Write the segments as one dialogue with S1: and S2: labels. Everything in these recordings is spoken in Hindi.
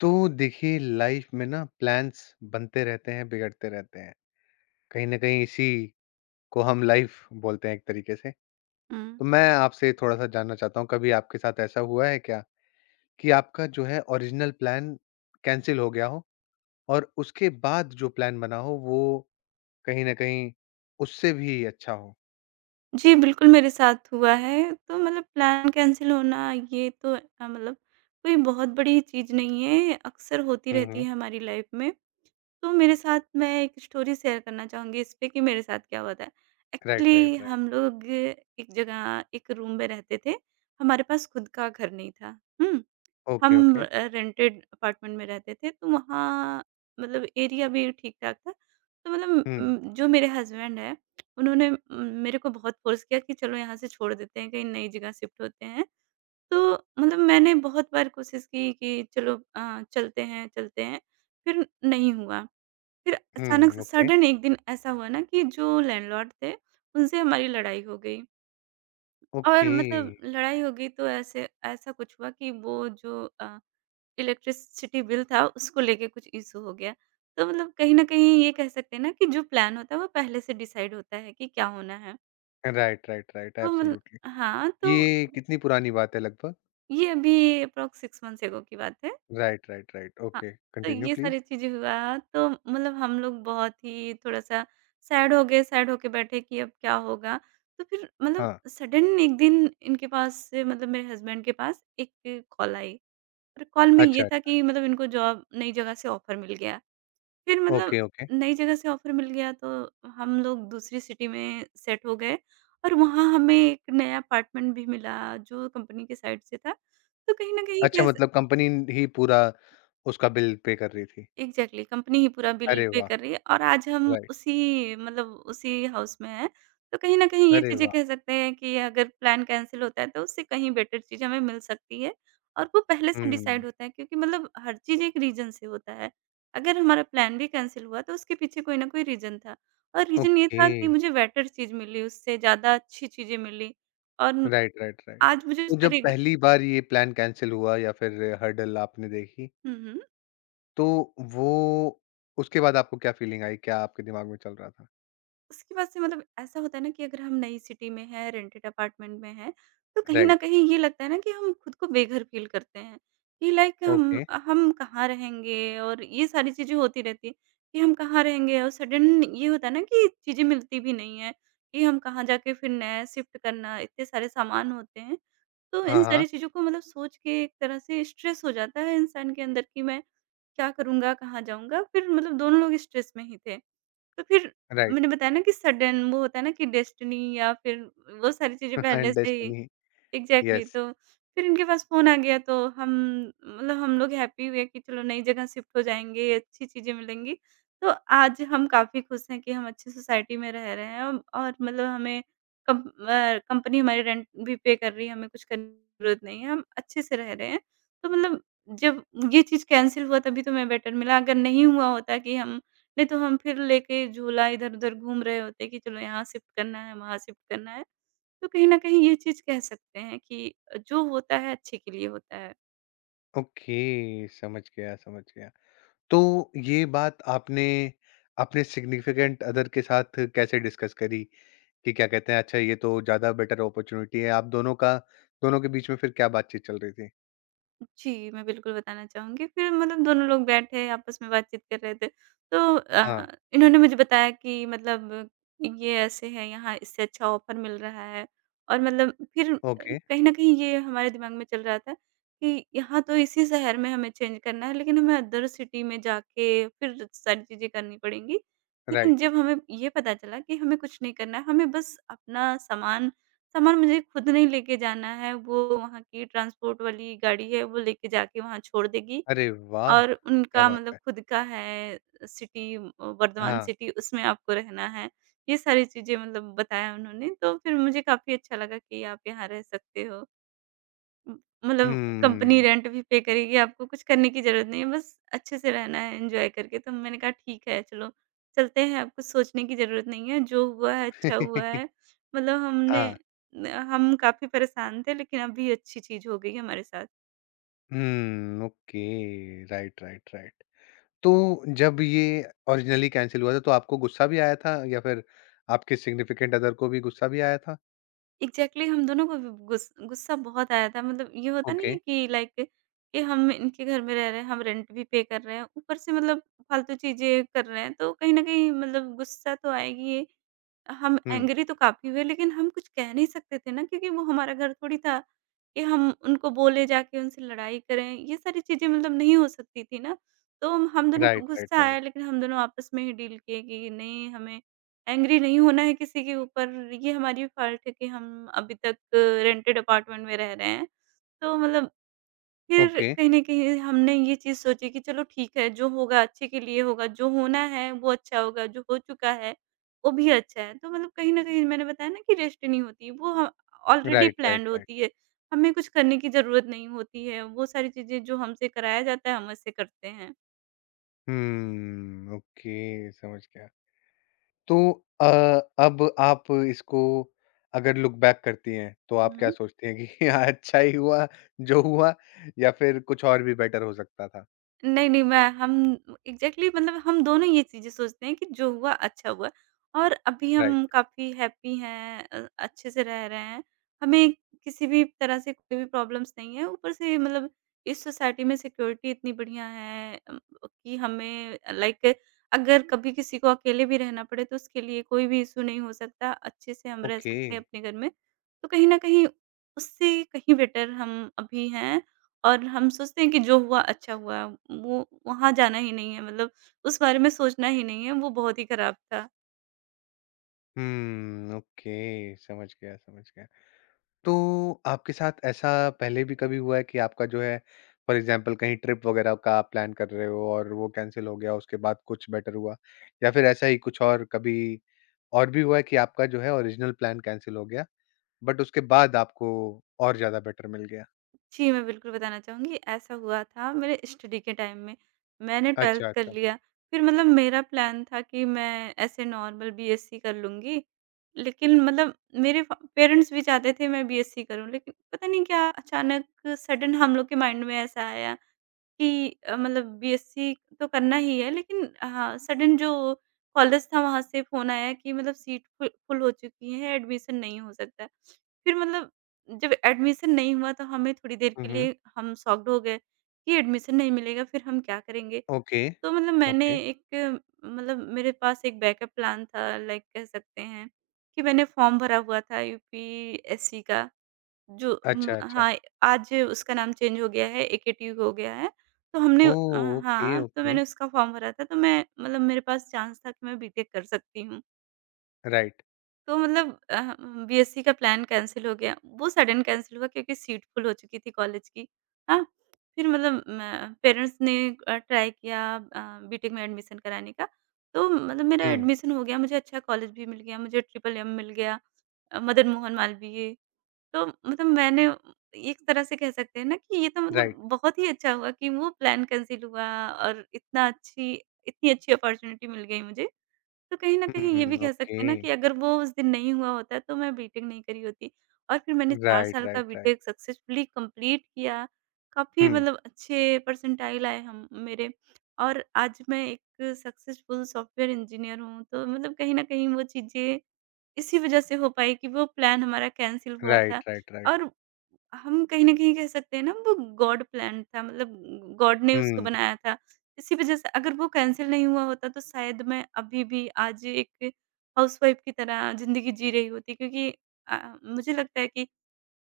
S1: तो देखिए लाइफ में ना प्लान्स बनते रहते हैं, बिगड़ते रहते हैं। कहीं ना कहीं इसी को हम लाइफ बोलते हैं एक तरीके से।
S2: हुँ।
S1: तो मैं आपसे थोड़ा सा जानना चाहता हूँ, कभी आपके साथ ऐसा हुआ है क्या कि आपका जो है ओरिजिनल प्लान कैंसिल हो गया हो और उसके बाद जो प्लान बना हो वो कहीं ना कहीं उससे भी अच्छा हो।
S2: जी, बिल्कुल मेरे साथ हुआ है। तो मतलब प्लान कैंसल होना, ये तो मतलब कोई बहुत बड़ी चीज़ नहीं है, अक्सर होती
S1: हम्म, हम्म।
S2: रहती है हमारी लाइफ़ में। तो मेरे साथ, मैं एक स्टोरी शेयर करना चाहूँगी इस पे कि मेरे साथ क्या हुआ था।
S1: Right,
S2: actually
S1: right, right.
S2: हम लोग एक जगह एक रूम में रहते थे, हमारे पास खुद का घर नहीं था। हुँ? हम
S1: ओके, ओके।
S2: रेंटेड अपार्टमेंट में रहते थे, तो वहाँ मतलब एरिया भी ठीक-ठाक था। तो मतलब
S1: हम्म,
S2: जो मेरे हस्बैंड हैं, उन्होंने मेरे को बहुत फ़ोर्स किया कि चलो यहाँ से छोड़ देते हैं, कहीं नई जगह शिफ्ट होते हैं। तो मतलब मैंने बहुत बार कोशिश की कि चलो चलते हैं, फिर नहीं हुआ। फिर अचानक
S1: हम्म।
S2: से
S1: ओके,
S2: सडन एक दिन ऐसा हुआ ना कि जो लैंडलॉर्ड थे, उनसे हमारी लड़ाई हो गई। और
S1: ओके।
S2: मतलब लड़ाई हो गई तो ऐसे ऐसा कुछ हुआ कि वो जो इलेक्ट्रिसिटी बिल था, उसको लेके कुछ इश्यू हो गया। तो मतलब कहीं न कहीं ये कह सकते हैं ना कि जो प्लान होता है वो पहले से डिसाइड होता है कि क्या होना है।
S1: राइट, राइट, राइट,
S2: तो मतलब
S1: एब्सोल्युटली।
S2: हाँ, तो
S1: ये कितनी पुरानी बात है लगभग?
S2: ये अभी अप्रॉक्स 6 मंथ्स एगो की बात है।
S1: Right, right, right.
S2: हाँ,
S1: ओके,
S2: तो
S1: कंटिन्यू
S2: ये
S1: प्लीज़।
S2: सारी चीज़ें हुआ, तो मतलब हम लोग बहुत ही थोड़ा-सा सैड हो गए, सैड होके बैठे कि अब क्या होगा? तो फिर मतलब
S1: हाँ।
S2: सडन एक दिन इनके पास से, मतलब मेरे हस्बैंड के पास, एक कॉल आई। और कॉल में ये
S1: अच्छा,
S2: था
S1: अच्छा।
S2: कि मतलब इनको जॉब नई जगह से ऑफ़र मिल गया। फिर मतलब
S1: ओके, ओके।
S2: नई जगह से ऑफ़र मिल गया तो हम लोग दूसरी सिटी में सेट हो गए, और वहाँ हमें एक नया अपार्टमेंट भी मिला जो कंपनी की साइड से था। तो कहीं न कहीं
S1: अच्छा,
S2: कैस
S1: मतलब कंपनी ही पूरा उसका बिल पे कर रही थी।
S2: एग्ज़ैक्टली कंपनी ही पूरा बिल
S1: अरे
S2: पे
S1: वाह!
S2: कर रही है, और आज हम
S1: राइट।
S2: उसी मतलब उसी हाउस में हैं। तो कहीं न कहीं ये
S1: अरे
S2: चीज़ें
S1: वाह!
S2: कह सकते हैं कि अगर प्लान कैंसल होता है तो उससे कहीं बेटर चीज़ हमें मिल सकती है, और वो पहले से डिसाइड
S1: हुँ,
S2: होता है क्योंकि मतलब हर चीज़ एक रीज़न से होता है। अगर हमारा प्लान भी कैंसल हुआ तो उसके पीछे कोई न कोई रीज़न था, और रीज़न ये
S1: ओके।
S2: था कि मुझे बेटर चीज़ मिली, उससे ज़्यादा अच्छी चीज़ें मिली। और
S1: राइट, राइट, राइट।
S2: आज मुझे उस
S1: तो
S2: पर
S1: जब
S2: रिग
S1: पहली बार ये प्लान कैंसल हुआ या फिर हर्डल आपने देखी,
S2: हुँ, हुँ।
S1: तो वो उसके बाद आपको क्या फीलिंग आई? क्या आपके दिमाग में चल रहा था?
S2: उसके बाद से मतलब ऐसा होता है ना कि अगर हम नई सिटी में हैं, रेंटेड अपार्टमेंट में हैं, तो कहीं न
S1: राइट,
S2: कहीं ये लगता है ना कि हम खुद को बेघर फ़ील करते हैं, कि लाइक हम
S1: ओके।
S2: हम कहाँ रहेंगे, और ये सारी चीज़ें होती रहती हैं कि हम कहाँ रहेंगे। और सडन ये होता है ना कि चीज़ें मिलती भी नहीं हैं, कि हम कहाँ जाके फिर नया शिफ्ट करना, इतने सारे सामान होते हैं। तो
S1: हाँ,
S2: इन
S1: हाँ,
S2: सारी चीज़ों को मतलब सोच के एक तरह से स्ट्रेस हो जाता है इंसान के अंदर कि मैं क्या करूँगा, कहाँ जाऊँगा? फिर मतलब दोनों लोग स्ट्रेस में ही थे। तो फिर मैंने
S1: राइट।
S2: बताया ना कि सडन वो होता है ना कि डेस्टिनी, या फिर वो सारी चीज़ें पहले
S1: एंड
S2: से ही।
S1: Destiny,
S2: exactly,
S1: yes.
S2: तो फिर इनके पास फ़ोन आ गया, तो हम, मतलब हम लोग हैप्पी हुए कि चलो नई जगह शिफ्ट हो जाएँगे, अच्छी चीज़ें मिलेंगी। तो आज हम काफ़ी खुश हैं कि हम अच्छी सोसाइटी में रह रहे हैं, औ और मतलब हमें कंपनी हमारी रेंट भी पे कर रही है, हमें कुछ करने की ज़रूरत नहीं है, हम अच्छे से रह रहे हैं। तो मतलब जब ये चीज़ कैंसल हुआ तभी तो हमें बेटर मिला, अगर नहीं हुआ होता कि हम नहीं, तो हम फिर लेके झूला इधर-उधर घूम रहे होते कि चलो यहाँ शिफ्ट करना है, वहाँ शिफ्ट करना है। तो कहीं न कहीं ये चीज़ कह सकते हैं कि जो होता है अच्छे के लिए होता है।
S1: ओके, समझ गया, समझ गया। तो ये बात आपने अपने सिग्निफिकेंट अदर के साथ कैसे डिस्कस करी कि क्या कहते हैं, अच्छा ये तो ज़्यादा बेटर अपॉर्चुनिटी है। आप दोनों के बीच में फिर क्या बातचीत चल रही थी?
S2: जी, मैं बिल्कुल बताना चाहूँगी। फिर मतलब दोनों लोग बैठे आपस में बातचीत कर रहे थे। तो
S1: हाँ,
S2: इन्होंने मुझे बताया कि मतलब ये ऐसे है, यहाँ इससे अच्छा ऑफ़र मिल रहा है। और मतलब फिर
S1: ओके,
S2: कहीं न कहीं ये हमारे दिमाग में चल रहा था कि यहाँ तो इसी शहर में हमें चेंज करना है, लेकिन हमें अदर सिटी में जाके फिर सारी चीज़ें करनी पड़ेंगी। लेकिन
S1: राइट।
S2: जब हमें ये पता चला कि हमें कुछ नहीं करना है, हमें बस अपना सामान, सामान मुझे खुद नहीं लेके जाना है, वो वहाँ की ट्रांसपोर्ट वाली गाड़ी है, वो लेके जाके वहाँ छोड़ देगी।
S1: अरे वाह!
S2: और
S1: क्या
S2: उनका
S1: बात
S2: मतलब
S1: है।
S2: खुद का है, सिटी वर्धमान
S1: हाँ,
S2: सिटी, उसमें आपको रहना है। ये सारी चीज़ें मतलब बताया उन्होंने, तो फिर मुझे काफ़ी अच्छा लगा कि आप यहाँ रह सकते हो। उम, मतलब कंपनी
S1: हम्म।
S2: रेंट भी पे करेगी, आपको कुछ करने की ज़रूरत नहीं है, बस अच्छे से रहना है, एन्जॉय करके। तो मैंने कहा ठीक है चलो, चलते हैं, अब कुछ सोचने की ज़रूरत नहीं है, जो हुआ है अच्छा हुआ है। मतलब हमने
S1: हाँ,
S2: न हम काफ़ी परेशान थे, लेकिन अब भी अच्छी चीज़ हो गई है हमारे साथ।
S1: Okay, right, right, right. तो जब ये ओरिजिनली कैंसल हुआ था तो आपको गुस्सा भी आया था या फिर आपके सिग्निफिकेंट अदर को भी गुस्सा भी आया था?
S2: एग्ज़ैक्टली, हम दोनों को भी गुस्सा बहुत आया था। मतलब ये होता नहीं
S1: ओके,
S2: है कि लाइक, कि हम इनके घर में रह रहे हैं, हम रेंट भी पे कर रहे हैं, ऊपर से मतलब फालतू चीज़ें कर रहे हैं, तो कहीं न कहीं मतलब गुस्सा तो आएगी ही। हम
S1: हुँ,
S2: एंग्री तो काफ़ी हुए, लेकिन हम कुछ कह नहीं सकते थे ना, क्योंकि वो हमारा घर थोड़ी था कि हम उनको बोले जाके उनसे लड़ाई करें, ये सारी चीज़ें मतलब नहीं हो सकती थी ना। तो हम दोनों को
S1: राइट, राइट,
S2: गुस्सा आया,
S1: राइट।
S2: लेकिन हम दोनों आपस में ही डील किए कि नहीं, हमें एंग्री नहीं होना है किसी के ऊपर, ये हमारी फ़ॉल्ट है कि हम अभी तक रेंटेड अपार्टमेंट में रह रहे हैं। तो मतलब फिर
S1: ओके,
S2: कहीं न कहीं हमने ये चीज़ सोची कि चलो ठीक है, जो होगा अच्छे के लिए होगा, जो होना है वो अच्छा होगा, जो हो चुका है वो भी अच्छा है। तो मतलब कहीं न कहीं मैंने बताया ना कि डेस्टिनी होती है, वो ह already
S1: right, right,
S2: planned
S1: right.
S2: होती है, हमें कुछ करने की ज़रूरत नहीं होती है। वो सारी चीज़ें जो हमसे कराया जाता है, हम वैसे करते हैं।
S1: ओके, समझ गया। तो अ, अब आप इसको अगर लुक बैक करती हैं, तो आप क्या सोचती हैं कि हाँ, अच्छा ही हुआ जो हुआ, या फिर कुछ और भी बेटर हो सकता था?
S2: नहीं, नहीं, मैं हम एग्ज़ैक्टली, मतलब हम दोनों ये चीज़ें सोचते हैं कि जो हुआ अच्छा हुआ, और अभी
S1: राइट,
S2: हम काफ़ी हैप्पी हैं, अच्छे से रह रहे हैं। हमें किसी भी तरह से कोई भी प्रॉब्लम्स नहीं है। ऊपर से मतलब इस सोसाइटी में सिक्योरिटी इतनी बढ़िया है, कि हमें लाइक अगर कभी किसी को अकेले भी रहना पड़े तो उसके लिए कोई भी इश्यू नहीं हो सकता। अच्छे से हम रह
S1: ओके।
S2: सकते हैं अपने घर में। तो कहीं न कहीं उससे कहीं बेटर हम अभी हैं। और हम सोचते हैं कि जो हुआ अच्छा हुआ, वो वहाँ जाना ही नहीं है, मतलब उस बारे में सोचना ही नहीं है, वो बहुत ही खराब था।
S1: हुँ, ओके, समझ गया, समझ गया। तो आपके साथ ऐसा पहले भी कभी हुआ है कि आपका जो है, फॉर एग्ज़ाम्पल कहीं ट्रिप वगैरह का आप प्लान कर रहे हो और वो कैंसल हो गया, उसके बाद कुछ बेटर हुआ? या फिर ऐसा ही कुछ और कभी और भी हुआ है कि आपका जो है ओरिजिनल प्लान कैंसल हो गया, बट उसके बाद आपको और ज़्यादा बेटर मिल गया?
S2: जी, मैं बिल्कुल बताना चाहूँगी, ऐसा हुआ था मेरे स्टडी के टाइम में। मैंने 12th
S1: अच्छा,
S2: कर
S1: अच्छा।
S2: लिया, फिर मतलब मेरा प्लान था कि मैं ऐसे नॉर्मल बीएससी कर लूँगी। लेकिन मतलब मेरे फ पेरेंट्स भी चाहते थे मैं बीएससी करूँ, लेकिन पता नहीं क्या अचानक सडन हम लोग के माइंड में ऐसा आया कि मतलब बीएससी तो करना ही है। लेकिन हाँ, सडन जो कॉलेज था वहाँ से फ़ोन आया कि मतलब सीट फुल फुल हो चुकी है, एडमिशन नहीं हो सकता है। फिर मतलब जब एडमिशन नहीं हुआ तो हमें थोड़ी देर
S1: हुँ,
S2: के
S1: हुँ।
S2: लिए हम शॉक्ड हो गए कि एडमिशन नहीं मिलेगा, फिर हम क्या करेंगे?
S1: ओके,
S2: तो मतलब मैंने
S1: ओके।
S2: एक मतलब मेरे पास एक बैकअप प्लान था, लाइक कह सकते हैं कि मैंने फ़ॉर्म भरा हुआ था यूपीएससी का। जो
S1: अच्छा, अच्छा।
S2: हाँ, आज उसका नाम चेंज हो गया है, एकेटी हो गया है।
S1: ओह! ओके,
S2: हाँ, तो
S1: ओके।
S2: मैंने उसका फॉर्म भरा था, तो मैं मतलब मेरे पास चांस था कि मैं बीटेक कर सकती हूँ।
S1: राइट।
S2: तो मतलब बीएससी का प्लान कैंसल हो गया। वो सडन कैंसल हुआ क्योंकि सीट फुल हो चुकी थी कॉलेज की। हाँ, फिर मतलब मैं पेरेंट्स ने ट्राई किया बीटेक में एडमिशन कराने का। तो मतलब मेरा
S1: हुँ,
S2: एडमिशन हो गया, मुझे अच्छा कॉलेज भी मिल गया, मुझे ट्रिपल एम मिल गया, मदन मोहन मालवीय। तो मतलब मैंने एक तरह से कह सकते हैं ना कि ये तो मतलब
S1: राइट।
S2: बहुत ही अच्छा हुआ कि वो प्लान कैंसल हुआ, और इतना अच्छी इतनी अच्छी अपॉर्च्युनिटी मिल गई मुझे। तो कहीं न कहीं ये भी
S1: हुँ,
S2: कह सकते
S1: ओके।
S2: हैं ना कि अगर वो उस दिन नहीं हुआ होता तो मैं बीटेक नहीं करी होती, और फिर मैंने 4
S1: राइट,
S2: साल का
S1: right, right.
S2: BTech successfully complete किया। काफ़ी
S1: हुँ,
S2: मतलब अच्छे परसेंटाइल आए हम मेरे, और आज मैं एक सक्सेसफुल सॉफ्टवेयर इंजीनियर हूँ। तो मतलब कहीं न कहीं वो चीज़ें इसी वजह से हो पाई कि वो प्लान हमारा कैंसल हुआ था,
S1: राइट, राइट, राइट।
S2: और हम कहीं न कहीं कह सकते हैं ना वो गॉड प्लान था, मतलब गॉड ने उसको
S1: हुँ।
S2: बनाया था। इसी वजह से, अगर वो कैंसल नहीं हुआ होता तो शायद मैं अभी भी आज एक हाउसवाइफ़ की तरह ज़िंदगी जी रही होती, क्योंकि अ, मुझे लगता है कि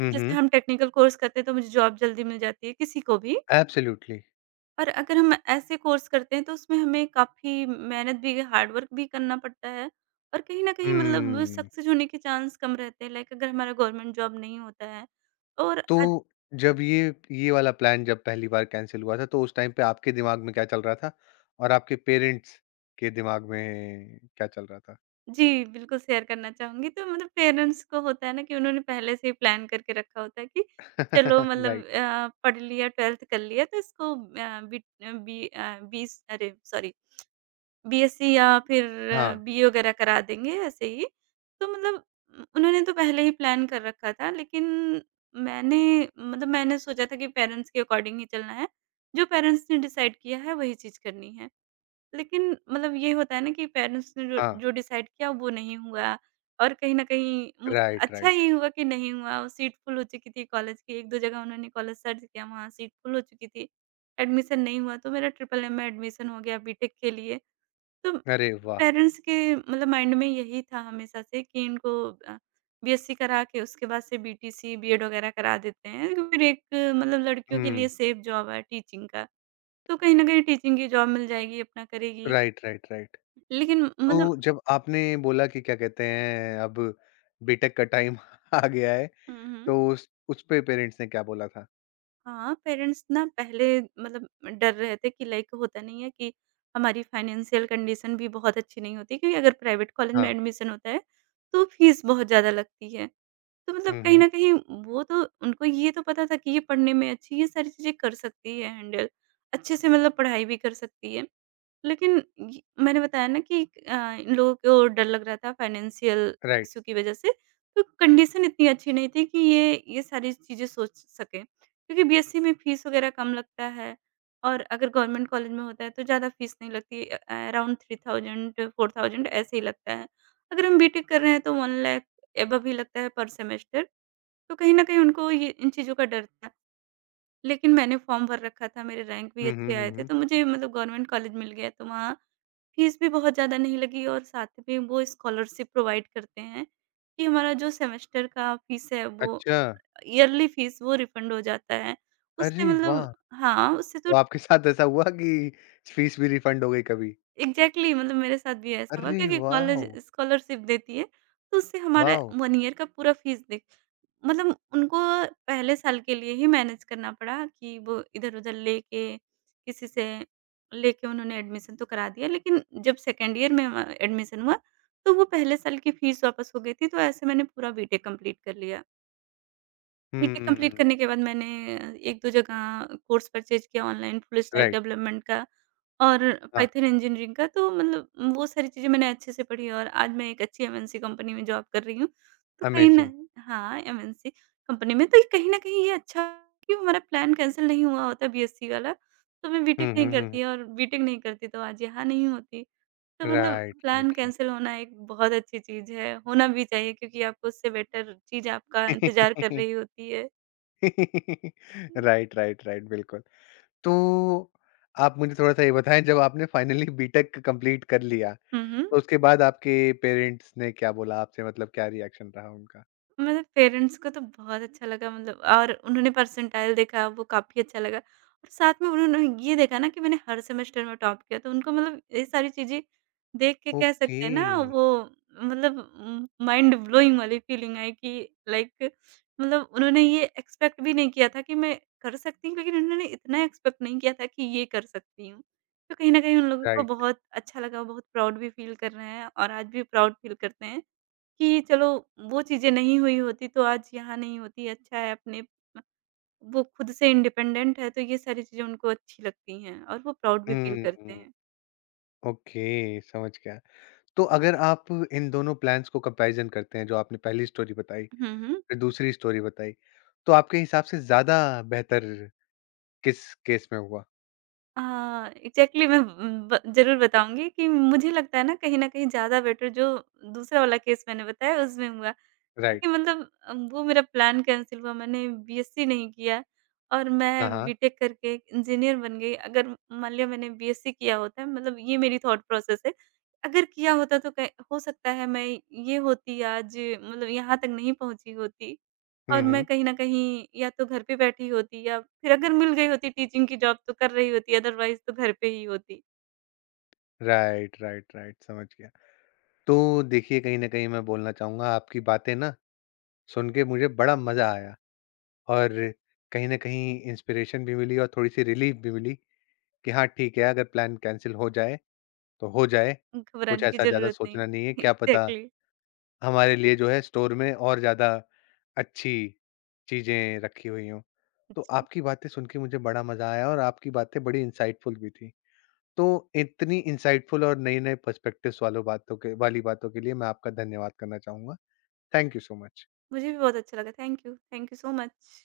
S1: हुँ,
S2: जैसे
S1: हुँ।
S2: हम टेक्निकल कोर्स करते हैं तो मुझे जॉब जल्दी मिल जाती है, किसी को भी।
S1: एब्सोल्यूटली।
S2: और अगर हम ऐसे कोर्स करते हैं तो उसमें हमें काफ़ी मेहनत भी, हार्ड वर्क भी करना पड़ता है, और कहीं न कहीं मतलब
S1: हुँ।
S2: सक्सेस होने के चांस कम रहते हैं, लाइक अगर हमारा गवर्नमेंट जॉब नहीं होता है। और
S1: तो जब ये वाला प्लान जब पहली बार कैंसल हुआ था, तो उस टाइम पे आपके दिमाग में क्या चल रहा था? और आपके पेरेंट्स के दिमाग में क्या चल रहा था?
S2: जी, बिल्कुल शेयर करना चाहूँगी। तो मतलब पेरेंट्स को होता है ना कि उन्होंने पहले से ही प्लान करके रखा होता है कि चलो मतलब
S1: राइट।
S2: पढ़ लिया, 12th कर लिया, तो इसको अ, बी बी अ, 20 अरे! सॉरी, बीएससी या फिर
S1: हाँ।
S2: बीए वगैरह करा देंगे ऐसे ही। तो मतलब उ उन्होंने तो पहले ही प्लान कर रखा था, लेकिन मैंने मतलब मैंने सोचा था कि पेरेंट्स के अकॉर्डिंग ही चलना है। जो पेरेंट्स ने डिसाइड किया है वही चीज़ करनी है। लेकिन मतलब ये होता है ना कि पेरेंट्स ने जो
S1: हाँ,
S2: जो डिसाइड किया वो नहीं हुआ, और कहीं न कहीं मुझ
S1: राइट,
S2: अच्छा
S1: राइट।
S2: ये हुआ कि नहीं हुआ। सीट फुल हो चुकी थी कॉलेज की, 1-2 जगह उन्होंने कॉलेज सर्च किया, वहाँ सीट फुल हो चुकी थी। एडमिशन नहीं हुआ तो मेरा ट्रिपल एम में एडमिशन हो गया बीटेक के लिए। तो
S1: अरे वाह।
S2: पेरेंट्स के मतलब माइंड में यही था हमेशा से कि इनको बीएससी करा के उसके बाद से बीटीसी, बीएड वगैरह करा देते हैं, तो फिर एक मतलब लड़कियों के लिए
S1: हम्म।
S2: सेफ जॉब है टीचिंग का, तो कहीं न कहीं टीचिंग की जॉब मिल जाएगी, अपना करेगी।
S1: Right, right, right.
S2: लेकिन मतलब।
S1: तो जब आपने बोला कि क्या कहते हैं, अब बीटेक का टाइम आ गया है,
S2: हुँ, हुँ।
S1: तो उस पे पेरेंट्स ने क्या बोला था?
S2: हाँ, पेरेंट्स ना पहले मतलब डर रहे थे कि लाइक होता नहीं है कि हमारी फाइनेंशियल कंडीशन भी बहुत अच्छी नहीं होती, क्योंकि अगर प्राइवेट कॉलेज में
S1: हाँ।
S2: एडमिशन होता है, तो फीस बहुत ज़्यादा लगती है। तो मतलब
S1: हम्म, हम्म।
S2: कहीं न कहीं वो तो उनको ये तो पता था कि ये पढ़ने में अच्छी है, ये सारी चीज़ें कर सकती है हैंडल, अच्छे से मतलब पढ़ाई भी कर सकती है। लेकिन य मैंने बताया ना कि अ, इन लोगों को डर लग रहा था फाइनेंशियल
S1: राइट।
S2: इश्यू की वज़ह से, तो कंडीशन इतनी अच्छी नहीं थी कि ये सारी चीज़ें सोच सकें। क्योंकि बीएससी में फ़ीस वग़ैरह कम लगता है, और अगर गवर्नमेंट कॉलेज में होता है तो ज़्यादा फ़ीस नहीं लगती, अराउंड 3000 4000 ऐसे ही लगता है। अगर हम बीटेक कर रहे हैं तो 1 लाख एबव ही लगता है पर सेमेस्टर, तो कहीं न कहीं उनको ये इन चीज़ों का डर था। लेकिन मैंने फॉर्म भर रखा था, मेरे रैंक भी
S1: हम्म, हम्म,
S2: अच्छे आए
S1: हम्म,
S2: थे,
S1: हम्म।
S2: तो मुझे मतलब गवर्नमेंट कॉलेज मिल गया, तो वहाँ फीस भी बहुत ज़्यादा नहीं लगी, और साथ में वो स्कॉलरशिप प्रोवाइड करते हैं कि हमारा जो सेमेस्टर का फीस है, वो
S1: अच्छा।
S2: ईयरली फीस वो रिफंड हो जाता है। उससे
S1: अरे
S2: मतलब
S1: वाह।
S2: हाँ, उससे तो
S1: तो आपके साथ ऐसा हुआ कि फीस भी रिफंड हो गई कभी?
S2: एग्ज़ैक्टली मतलब मेरे साथ भी ऐसा हुआ,
S1: अरे
S2: क्योंकि
S1: वाह।
S2: कॉलेज स्कॉलरशिप देती है, तो उससे हमारा
S1: वाह।
S2: 1 ईयर का पूरा फीस दे मतलब उनको पहले साल के लिए ही मैनेज करना पड़ा कि वो इधर-उधर लेके, किसी से लेके उन्होंने एडमिशन तो करा दिया, लेकिन जब सेकंड ईयर में एडमिशन हुआ, तो वो पहले साल की फीस वापस हो गई थी, तो ऐसे मैंने पूरा बीटेक कंप्लीट कर लिया। बीटेक कंप्लीट
S1: हम्म।
S2: करने के बाद मैंने 1-2 जगह कोर्स परचेज़ किया online full stack
S1: right.
S2: Development का और
S1: हाँ।
S2: पाइथन इंजीनियरिंग का, तो मतलब वो सारी चीज़ें मैंने अच्छे से पढ़ी, और आज मैं एक अच्छी एमएनसी कंपनी में जॉब कर रही हूँ। तो कहीं
S1: अमेजिंग।
S2: न हाँ, एमएनसी कंपनी में, तो ये कहीं न कहीं ये अच्छा कि वो हमारा प्लान कैंसल नहीं हुआ होता बीएससी वाला, तो मैं बीटेक
S1: हम्म,
S2: नहीं
S1: हम्म, हम्म।
S2: करती, और बीटेक नहीं करती तो आज यहाँ नहीं होती। तो मतलब
S1: right,
S2: plan
S1: right,
S2: cancel
S1: right.
S2: होना एक बहुत अच्छी चीज़ है, होना भी चाहिए, क्योंकि आपको उससे बेटर चीज़ आपका इंतज़ार कर रही होती है। हुँ,
S1: राइट, राइट, राइट, बिल्कुल। तो आप मुझे थोड़ा-सा ये बताएँ, जब आपने फाइनली बीटेक कंप्लीट कर लिया,
S2: हुँ।
S1: तो उसके बाद आपके पेरेंट्स ने क्या बोला आपसे, मतलब क्या रिएक्शन रहा उनका?
S2: मतलब पेरेंट्स को तो बहुत अच्छा लगा, मतलब और उन्होंने परसेंटाइल देखा वो काफ़ी अच्छा लगा, और साथ में उन्होंने ये देखा ना कि मैंने हर सेमेस्टर में टॉप किया, तो उनको मतलब ये सारी चीज़ें देख के कह
S1: ओके,
S2: सकते हैं ना वो मतलब माइंड ब्लोइंग वाली फीलिंग आई कि लाइक मतलब उन्होंने ये एक्सपेक्ट भी नहीं किया था कि मैं कर सकती हूँ, लेकिन उन्होंने इतना एक्सपेक्ट नहीं किया था कि ये कर सकती हूँ। तो कहीं न कहीं उन लोगों को
S1: राइट।
S2: बहुत अच्छा लगा, बहुत प्राउड भी फील कर रहे हैं और आज भी प्राउड फील करते हैं। कि चलो, वो चीज़ें नहीं हुई होती तो आज यहाँ नहीं होती, अच्छा है अपने म वो खुद से इंडिपेंडेंट है, तो ये सारी चीज़ें उनको अच्छी लगती हैं और वो प्राउड भी फील करते
S1: हुँ,
S2: हैं।
S1: ओके, समझ गया। तो अगर आप इन दोनों प्लान्स को कंपैरिज़न करते हैं, जो आपने पहली स्टोरी बताई,
S2: हुँ, हुँ।
S1: फिर दूसरी स्टोरी बताई, तो आपके हिसाब से ज़्यादा बेहतर किस केस में हुआ?
S2: अ, एग्ज़ैक्टली मैं ब ज़रूर बताऊँगी कि मुझे लगता है ना, कहीं न कहीं ज़्यादा बेटर जो दूसरा वाला केस मैंने बताया उसमें हुआ। देखिए
S1: राइट।
S2: मतलब वो मेरा प्लान कैंसल हुआ, मैंने बीएससी नहीं किया और
S1: हाँ,
S2: मैं
S1: हाँ।
S2: बीटेक करके इंजीनियर बन गई। अगर मान लिया मैंने बीएससी किया होता, मतलब ये मेरी थॉट प्रोसेस है। अगर किया होता तो कै हो सकता है मैं ये होती आज, मतलब यहाँ तक नहीं पहुँची होती, और
S1: हुँ,
S2: मैं
S1: हुँ।
S2: कहीं न कहीं या तो घर पे बैठी होती या फिर अगर मिल गई होती टीचिंग की जॉब तो कर रही होती, अदरवाइज़ तो घर पे ही होती।
S1: राइट, राइट, राइट, समझ गया। तो देखिए, कहीं न कहीं मैं बोलना चाहूँगा आपकी बातें ना सुन के मुझे बड़ा मज़ा आया और कहीं न कहीं इंस्पिरेशन भी मिली और थोड़ी-सी रिलीफ़ भी मिली कि हाँ, ठीक है अगर प्लान कैंसल हो जाए, तो हो जाए। कुछ
S2: घबराने की
S1: ऐसा ज़्यादा
S2: ज़रूरत नहीं।
S1: सोचना नहीं है, क्या पता
S2: एग्ज़ैक्टली
S1: हमारे लिए जो है स्टोर में और ज़्यादा अच्छी चीज़ें रखी हुई हों। तो
S2: जी,
S1: आपकी बातें सुन के मुझे बड़ा मज़ा आया और आपकी बातें बड़ी इंसाइटफुल भी थी। तो इतनी इंसाइटफुल और नए-नए पर्सपेक्टिव्स वालों बातों के वाली बातों के लिए मैं आपका धन्यवाद करना चाहूँगा। Thank you so much.
S2: मुझे भी बहुत अच्छा लगा। Thank you so much.